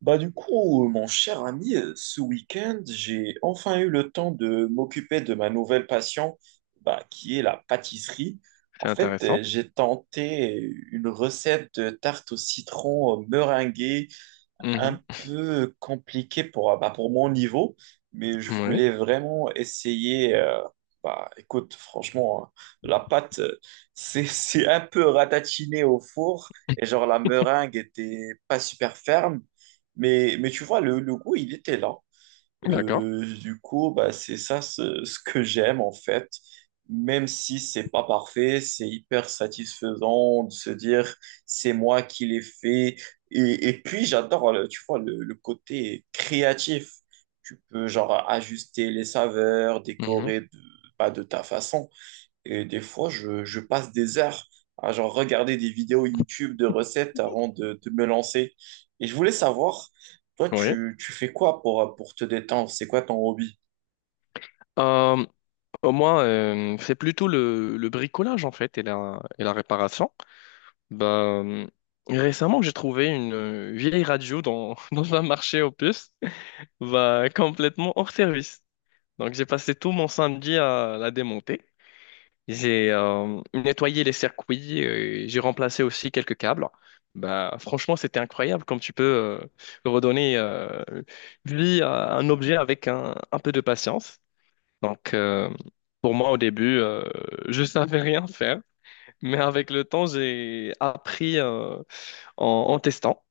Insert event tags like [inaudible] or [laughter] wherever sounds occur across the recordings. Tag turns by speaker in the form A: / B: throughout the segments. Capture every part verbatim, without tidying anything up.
A: Bah du coup, euh, mon cher ami, euh, ce week-end, j'ai enfin eu le temps de m'occuper de ma nouvelle passion, bah, qui est la pâtisserie. En
B: C'est
A: fait, euh,
B: intéressant.
A: j'ai tenté une recette de tarte au citron euh, meringuée un
B: Mhm.
A: peu compliqué pour, euh, bah, pour mon niveau, mais je
B: Oui,
A: voulais vraiment essayer. Euh, bah, écoute, franchement, hein, la pâte, euh, [laughs] c'est, c'est un peu ratatiné au four et
B: [laughs]
A: genre la meringue était pas super ferme, mais, mais tu vois, le, le goût, il était là.
B: d'accord.
A: Euh, du coup, bah, c'est ça ce, ce que j'aime en fait. Même si c'est pas parfait, c'est hyper satisfaisant de se dire c'est moi qui l'ai fait. Et, et puis j'adore, le- tu vois, le, le côté créatif. Tu peux genre ajuster les saveurs,
B: Mhm.
A: décorer de, pas de ta façon. Et des fois, je, je passe des heures à genre regarder des vidéos YouTube de recettes avant de, de me lancer. Et je voulais savoir, toi,
B: Oui.
A: tu, tu fais quoi pour, pour te détendre? C'est quoi ton hobby?
B: Euh, Moi, euh, c'est plutôt le, le bricolage en fait et la, et la réparation. Bah, euh, Récemment, j'ai trouvé une euh, vieille radio dans, [laughs] dans un marché aux puces, bah, complètement hors service. Donc, j'ai passé tout mon samedi à la démonter. J'ai euh, nettoyé les circuits, euh, j'ai remplacé aussi quelques câbles. Bah, franchement, c'était incroyable comme tu peux euh, redonner euh, vie à un objet avec un, un peu de patience. Donc, euh, pour moi, au début, euh, je savais rien faire, mais avec le temps, j'ai appris euh, en, en testant,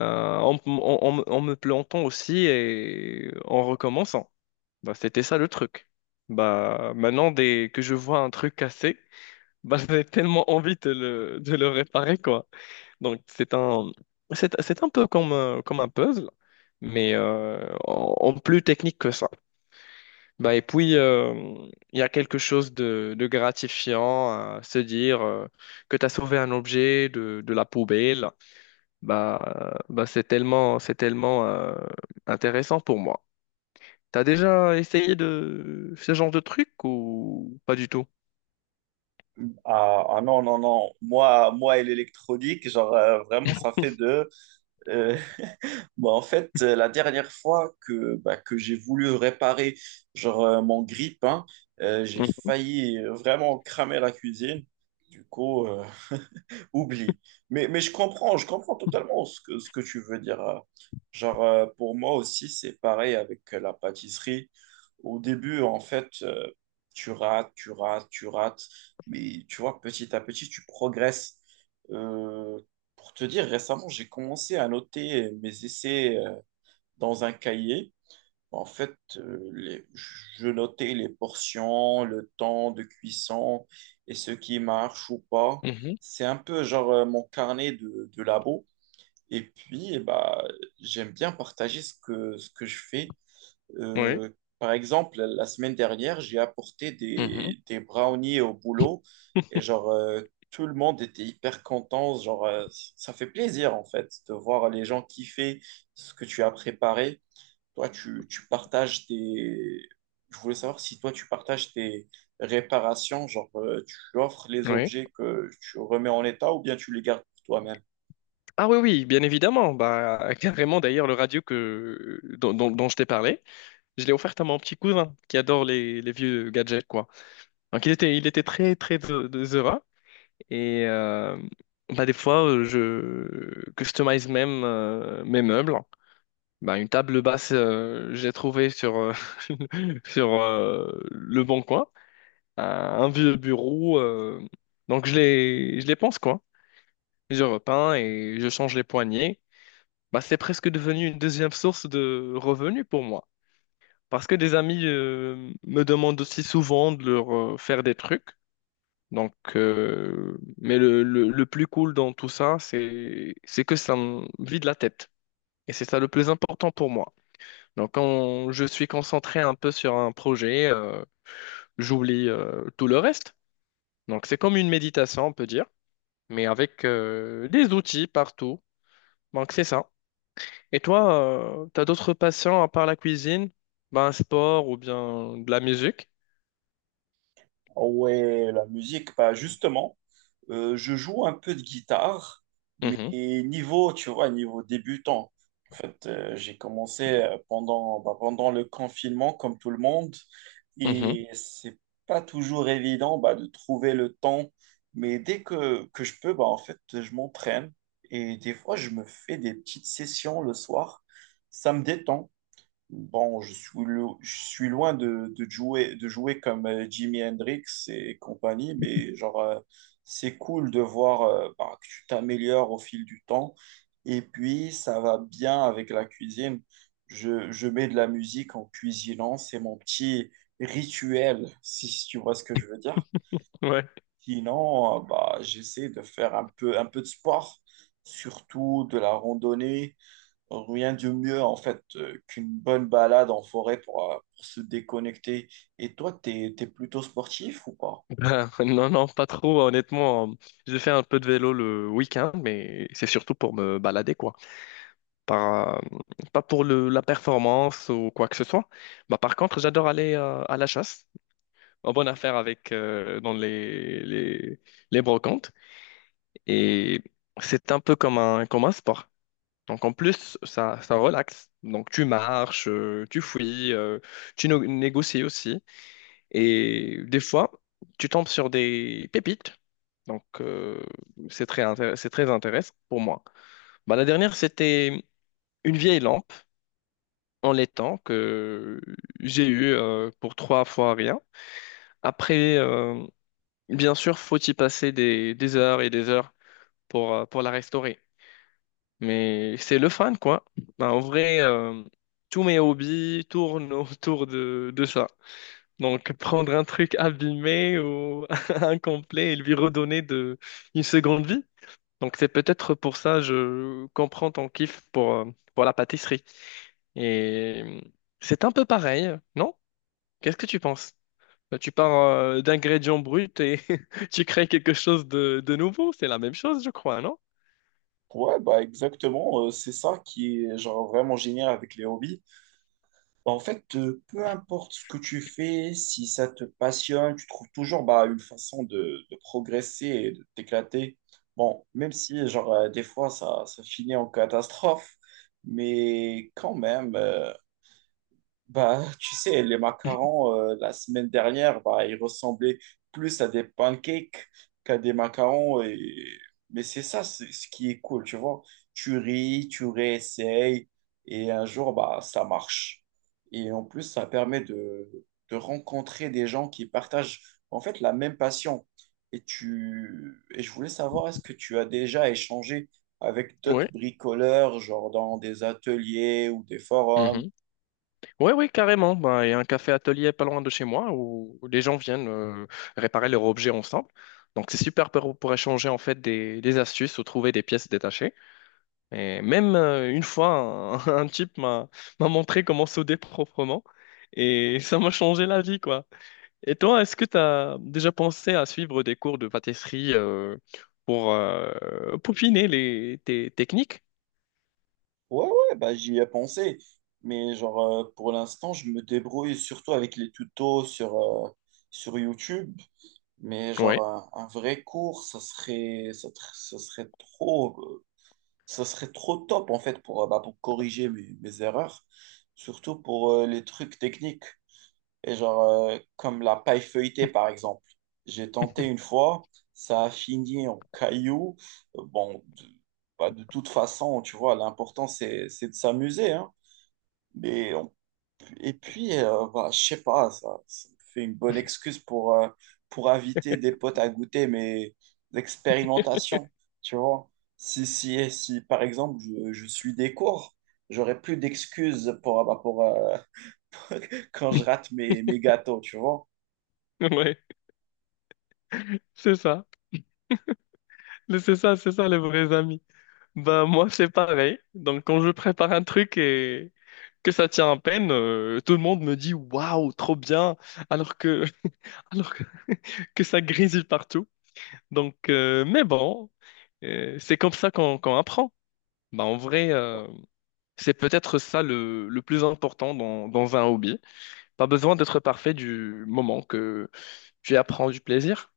B: euh, en, en- en- en me plantant aussi et en recommençant. Bah, c'était ça le truc. Bah, maintenant, dès que je vois un truc cassé, bah, j'avais tellement envie de le, de le réparer, quoi. Donc, c'est un, c'est, c'est un peu comme, un- comme un puzzle, mais euh, en, en plus technique que ça. Bah, et puis, euh, il y a quelque chose de, de gratifiant à se dire euh, que tu as sauvé un objet de, de la poubelle. Bah, euh, Bah, c'est tellement, c'est tellement euh, intéressant pour moi. T'as déjà essayé de ce genre de truc ou pas du tout?
A: Ah, ah non, non, non. Moi, moi et l'électronique, genre, euh, vraiment, ça fait de. euh, [laughs] Bah, en fait, euh, la dernière fois que, bah, que j'ai voulu réparer genre, euh, mon grille-pain, euh, j'ai
B: Mhm.
A: failli euh, vraiment cramer la cuisine. Du coup, euh, oublie. Mais, mais je comprends, je comprends totalement ce que, ce que tu veux dire. euh. Genre, euh, pour moi aussi, c'est pareil avec euh, la pâtisserie. Au début, en fait, euh, tu rates, tu rates, tu rates. Mais tu vois, petit à petit, tu progresses. Euh, pour te dire, récemment, j'ai commencé à noter mes essais euh, dans un cahier. En fait, euh, les- je notais les portions, le temps de cuisson et ce qui marche ou pas.
B: Mhm.
A: C'est un peu genre euh, mon carnet de, de labo. Et puis, eh bah, j'aime bien partager ce que, ce que je fais.
B: Oui.
A: Euh, Par exemple, la semaine dernière, j'ai apporté
B: Mhm.
A: des, des brownies au boulot et genre euh, tout le monde était hyper content. Genre, euh, ça fait plaisir en fait de voir les gens kiffer ce que tu as préparé. Toi, tu, tu partages tes. Je voulais savoir si toi, tu partages tes réparations, genre euh, tu offres les
B: Oui.
A: objets que tu remets en état ou bien tu les gardes pour toi-même.
B: Ah oui, oui, bien évidemment. Bah, [laughs] carrément, d'ailleurs, le radio que, dont, dont- dont je t'ai parlé, je l'ai offert à mon petit cousin qui adore les, les vieux gadgets, quoi. Donc, il était, il était très, très de- de- heureux. Et euh, bah, des fois, euh, je customise même euh, mes meubles. Bah, une table basse, euh, j'ai trouvé sur, euh, [laughs] sur euh, le bon coin, un un vieux bureau. Euh, donc, je les, je les pense, quoi. Je repeins et je change les poignées. Bah, c'est presque devenu une deuxième source de revenus pour moi. Parce que des amis euh, me demandent aussi souvent de leur euh, faire des trucs. Donc, euh, mais le, le- le plus cool dans tout ça, c'est, c'est que ça me vide la tête. Et c'est ça le plus important pour moi. Donc, quand je suis concentré un peu sur un projet, euh, j'oublie euh, tout le reste. Donc, c'est comme une méditation, on peut dire, mais avec euh, des outils partout. Donc, c'est ça. Et toi, tu t'as d'autres passions à part la cuisine? Ben, un sport ou bien de la musique?
A: Ah ouais, la musique, bah justement, euh, je joue un peu de guitare,
B: Mhm,
A: mais niveau, tu vois, niveau débutant. En fait, euh, j'ai commencé euh, pendant, bah, pendant le confinement, comme tout le monde,
B: mhm,
A: et c'est pas toujours évident bah, de trouver le temps. Mais dès que, que je peux, bah, en fait, je m'entraîne et des fois, je me fais des petites sessions le soir. Ça me détend. Bon, je suis, lo- je suis loin de, de jouer, de jouer comme euh, Jimi Hendrix et compagnie, mais genre, euh, c'est cool de voir euh, bah, que tu t'améliores au fil du temps. Et puis, ça va bien avec la cuisine. Je, je mets de la musique en cuisinant, c'est mon petit rituel, si si tu vois ce que je veux dire.
B: ouais.
A: Sinon, euh, bah, j'essaie de faire un peu, un peu de sport, surtout de la randonnée. Rien de mieux en fait euh, qu'une bonne balade en forêt pour, euh, pour se déconnecter. Et toi, t'es, t'es plutôt sportif ou pas?
B: Ben, [laughs] non, non, pas trop, honnêtement. Hein. J'ai fait un peu de vélo le week-end, mais c'est surtout pour me balader, quoi. Pas, Pas pour le, la performance ou quoi que ce soit. Ben, par contre, j'adore aller euh, à la chasse. En bonne affaire avec euh, dans les, les, les brocantes. Et c'est un peu comme un, comme un sport. Donc en plus, ça, ça relaxe. Donc tu marches, euh, tu fouilles, euh, tu no- négocies aussi. Et des fois, tu tombes sur des pépites. Donc euh, c'est très, intér- c'est très intéressant pour moi. Bah, la dernière, c'était une vieille lampe en laiton que j'ai eu euh, pour trois fois rien. Après, euh, bien sûr, faut y passer des, des heures et des heures pour, euh, pour la restaurer. Mais c'est le fun quoi. Ben, en vrai, euh, tous mes hobbies tournent [laughs] autour de, de ça. Donc, prendre un truc abîmé ou [laughs] incomplet et lui redonner de, une seconde vie. Donc, c'est peut-être pour ça je comprends ton kiff pour, euh, pour la pâtisserie. Et euh, c'est un peu pareil, non? Qu'est-ce que tu penses? Ben, tu pars euh, d'ingrédients bruts et [laughs] tu crées quelque chose de, de nouveau. C'est la même chose, je crois, non?
A: Ouais, bah exactement, euh, c'est ça qui est genre vraiment génial avec les hobbies. Bah, en fait, euh, peu importe ce que tu fais, si ça te passionne, tu trouves toujours bah, une façon de, de progresser et de t'éclater. Bon, même si genre euh, des fois ça, ça finit en catastrophe, mais quand même. euh, Bah, tu sais, les macarons, euh, la semaine dernière, bah, ils ressemblaient plus à des pancakes qu'à des macarons. Et... Mais c'est ça, c'est ce qui est cool, tu vois. Tu ris, tu réessayes, et un jour, bah, ça marche. Et en plus, ça permet de, de rencontrer des gens qui partagent, en fait, la même passion. Et tu... Et je voulais savoir, est-ce que tu as déjà échangé avec
B: Oui.
A: d'autres bricoleurs, genre dans des ateliers ou des forums?
B: Oui, oui, carrément. Ben, il y a un café atelier pas loin de chez moi où, où les gens viennent euh, réparer leurs objets ensemble. Donc c'est super pour, pour échanger en fait des, des astuces ou trouver des pièces détachées. Et même euh, une fois, un, [laughs] un type m'a m'a montré comment souder [laughs] proprement et ça m'a changé la vie quoi. Et toi, est-ce que tu as déjà pensé à suivre des cours de pâtisserie euh, pour euh, peaufiner les, tes techniques?
A: Ouais, ouais, bah, j'y ai pensé. Mais genre, euh, pour l'instant, je me débrouille surtout avec les tutos sur, euh, sur YouTube. Mais genre,
B: Oui,
A: un, un vrai cours, ça serait, ça, tr- ça serait trop, euh, ça serait trop top, en fait, pour, euh, bah, pour corriger mes, mes erreurs. Surtout pour euh, les trucs techniques. Et genre, euh, comme la paille feuilletée, par exemple. J'ai tenté une fois, ça a fini en cailloux. Euh, Bon, de, bah, de toute façon, tu vois, l'important, c'est, c'est de s'amuser, hein. Mais on- et puis, euh, bah, je sais pas, ça, ça me fait une bonne
B: [laughs]
A: excuse pour, euh, pour inviter des potes à goûter mes expérimentations, tu vois. Si, si, si, par exemple, je, je suis des cours, j'aurais plus d'excuses pour, bah, pour euh, [laughs] quand je rate mes, mes gâteaux, tu vois.
B: ouais, ouais, c'est ça. C'est ça, c'est ça les vrais amis. Bah moi c'est pareil. Donc quand je prépare un truc et que ça tient à peine, euh, tout le monde me dit waouh, trop bien, alors que [laughs] alors que, que ça grésille partout. Donc euh, mais bon, euh, c'est comme ça qu'on qu'on apprend. Bah en vrai, euh, c'est peut-être ça le, le plus important dans, dans un hobby. Pas besoin d'être parfait du moment que tu apprends du plaisir.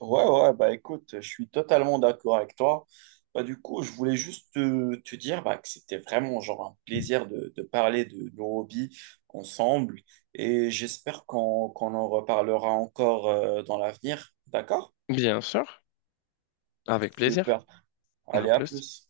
A: Ouais, ouais, bah écoute, je suis totalement d'accord avec toi. Bah, du coup, je voulais juste te, te dire bah, que c'était vraiment genre un plaisir de, de parler de nos hobbies ensemble et j'espère qu'on qu'on en reparlera encore euh, dans l'avenir. D'accord?
B: Bien sûr, avec plaisir.
A: Super.
B: À
A: Allez, à
B: plus.
A: plus.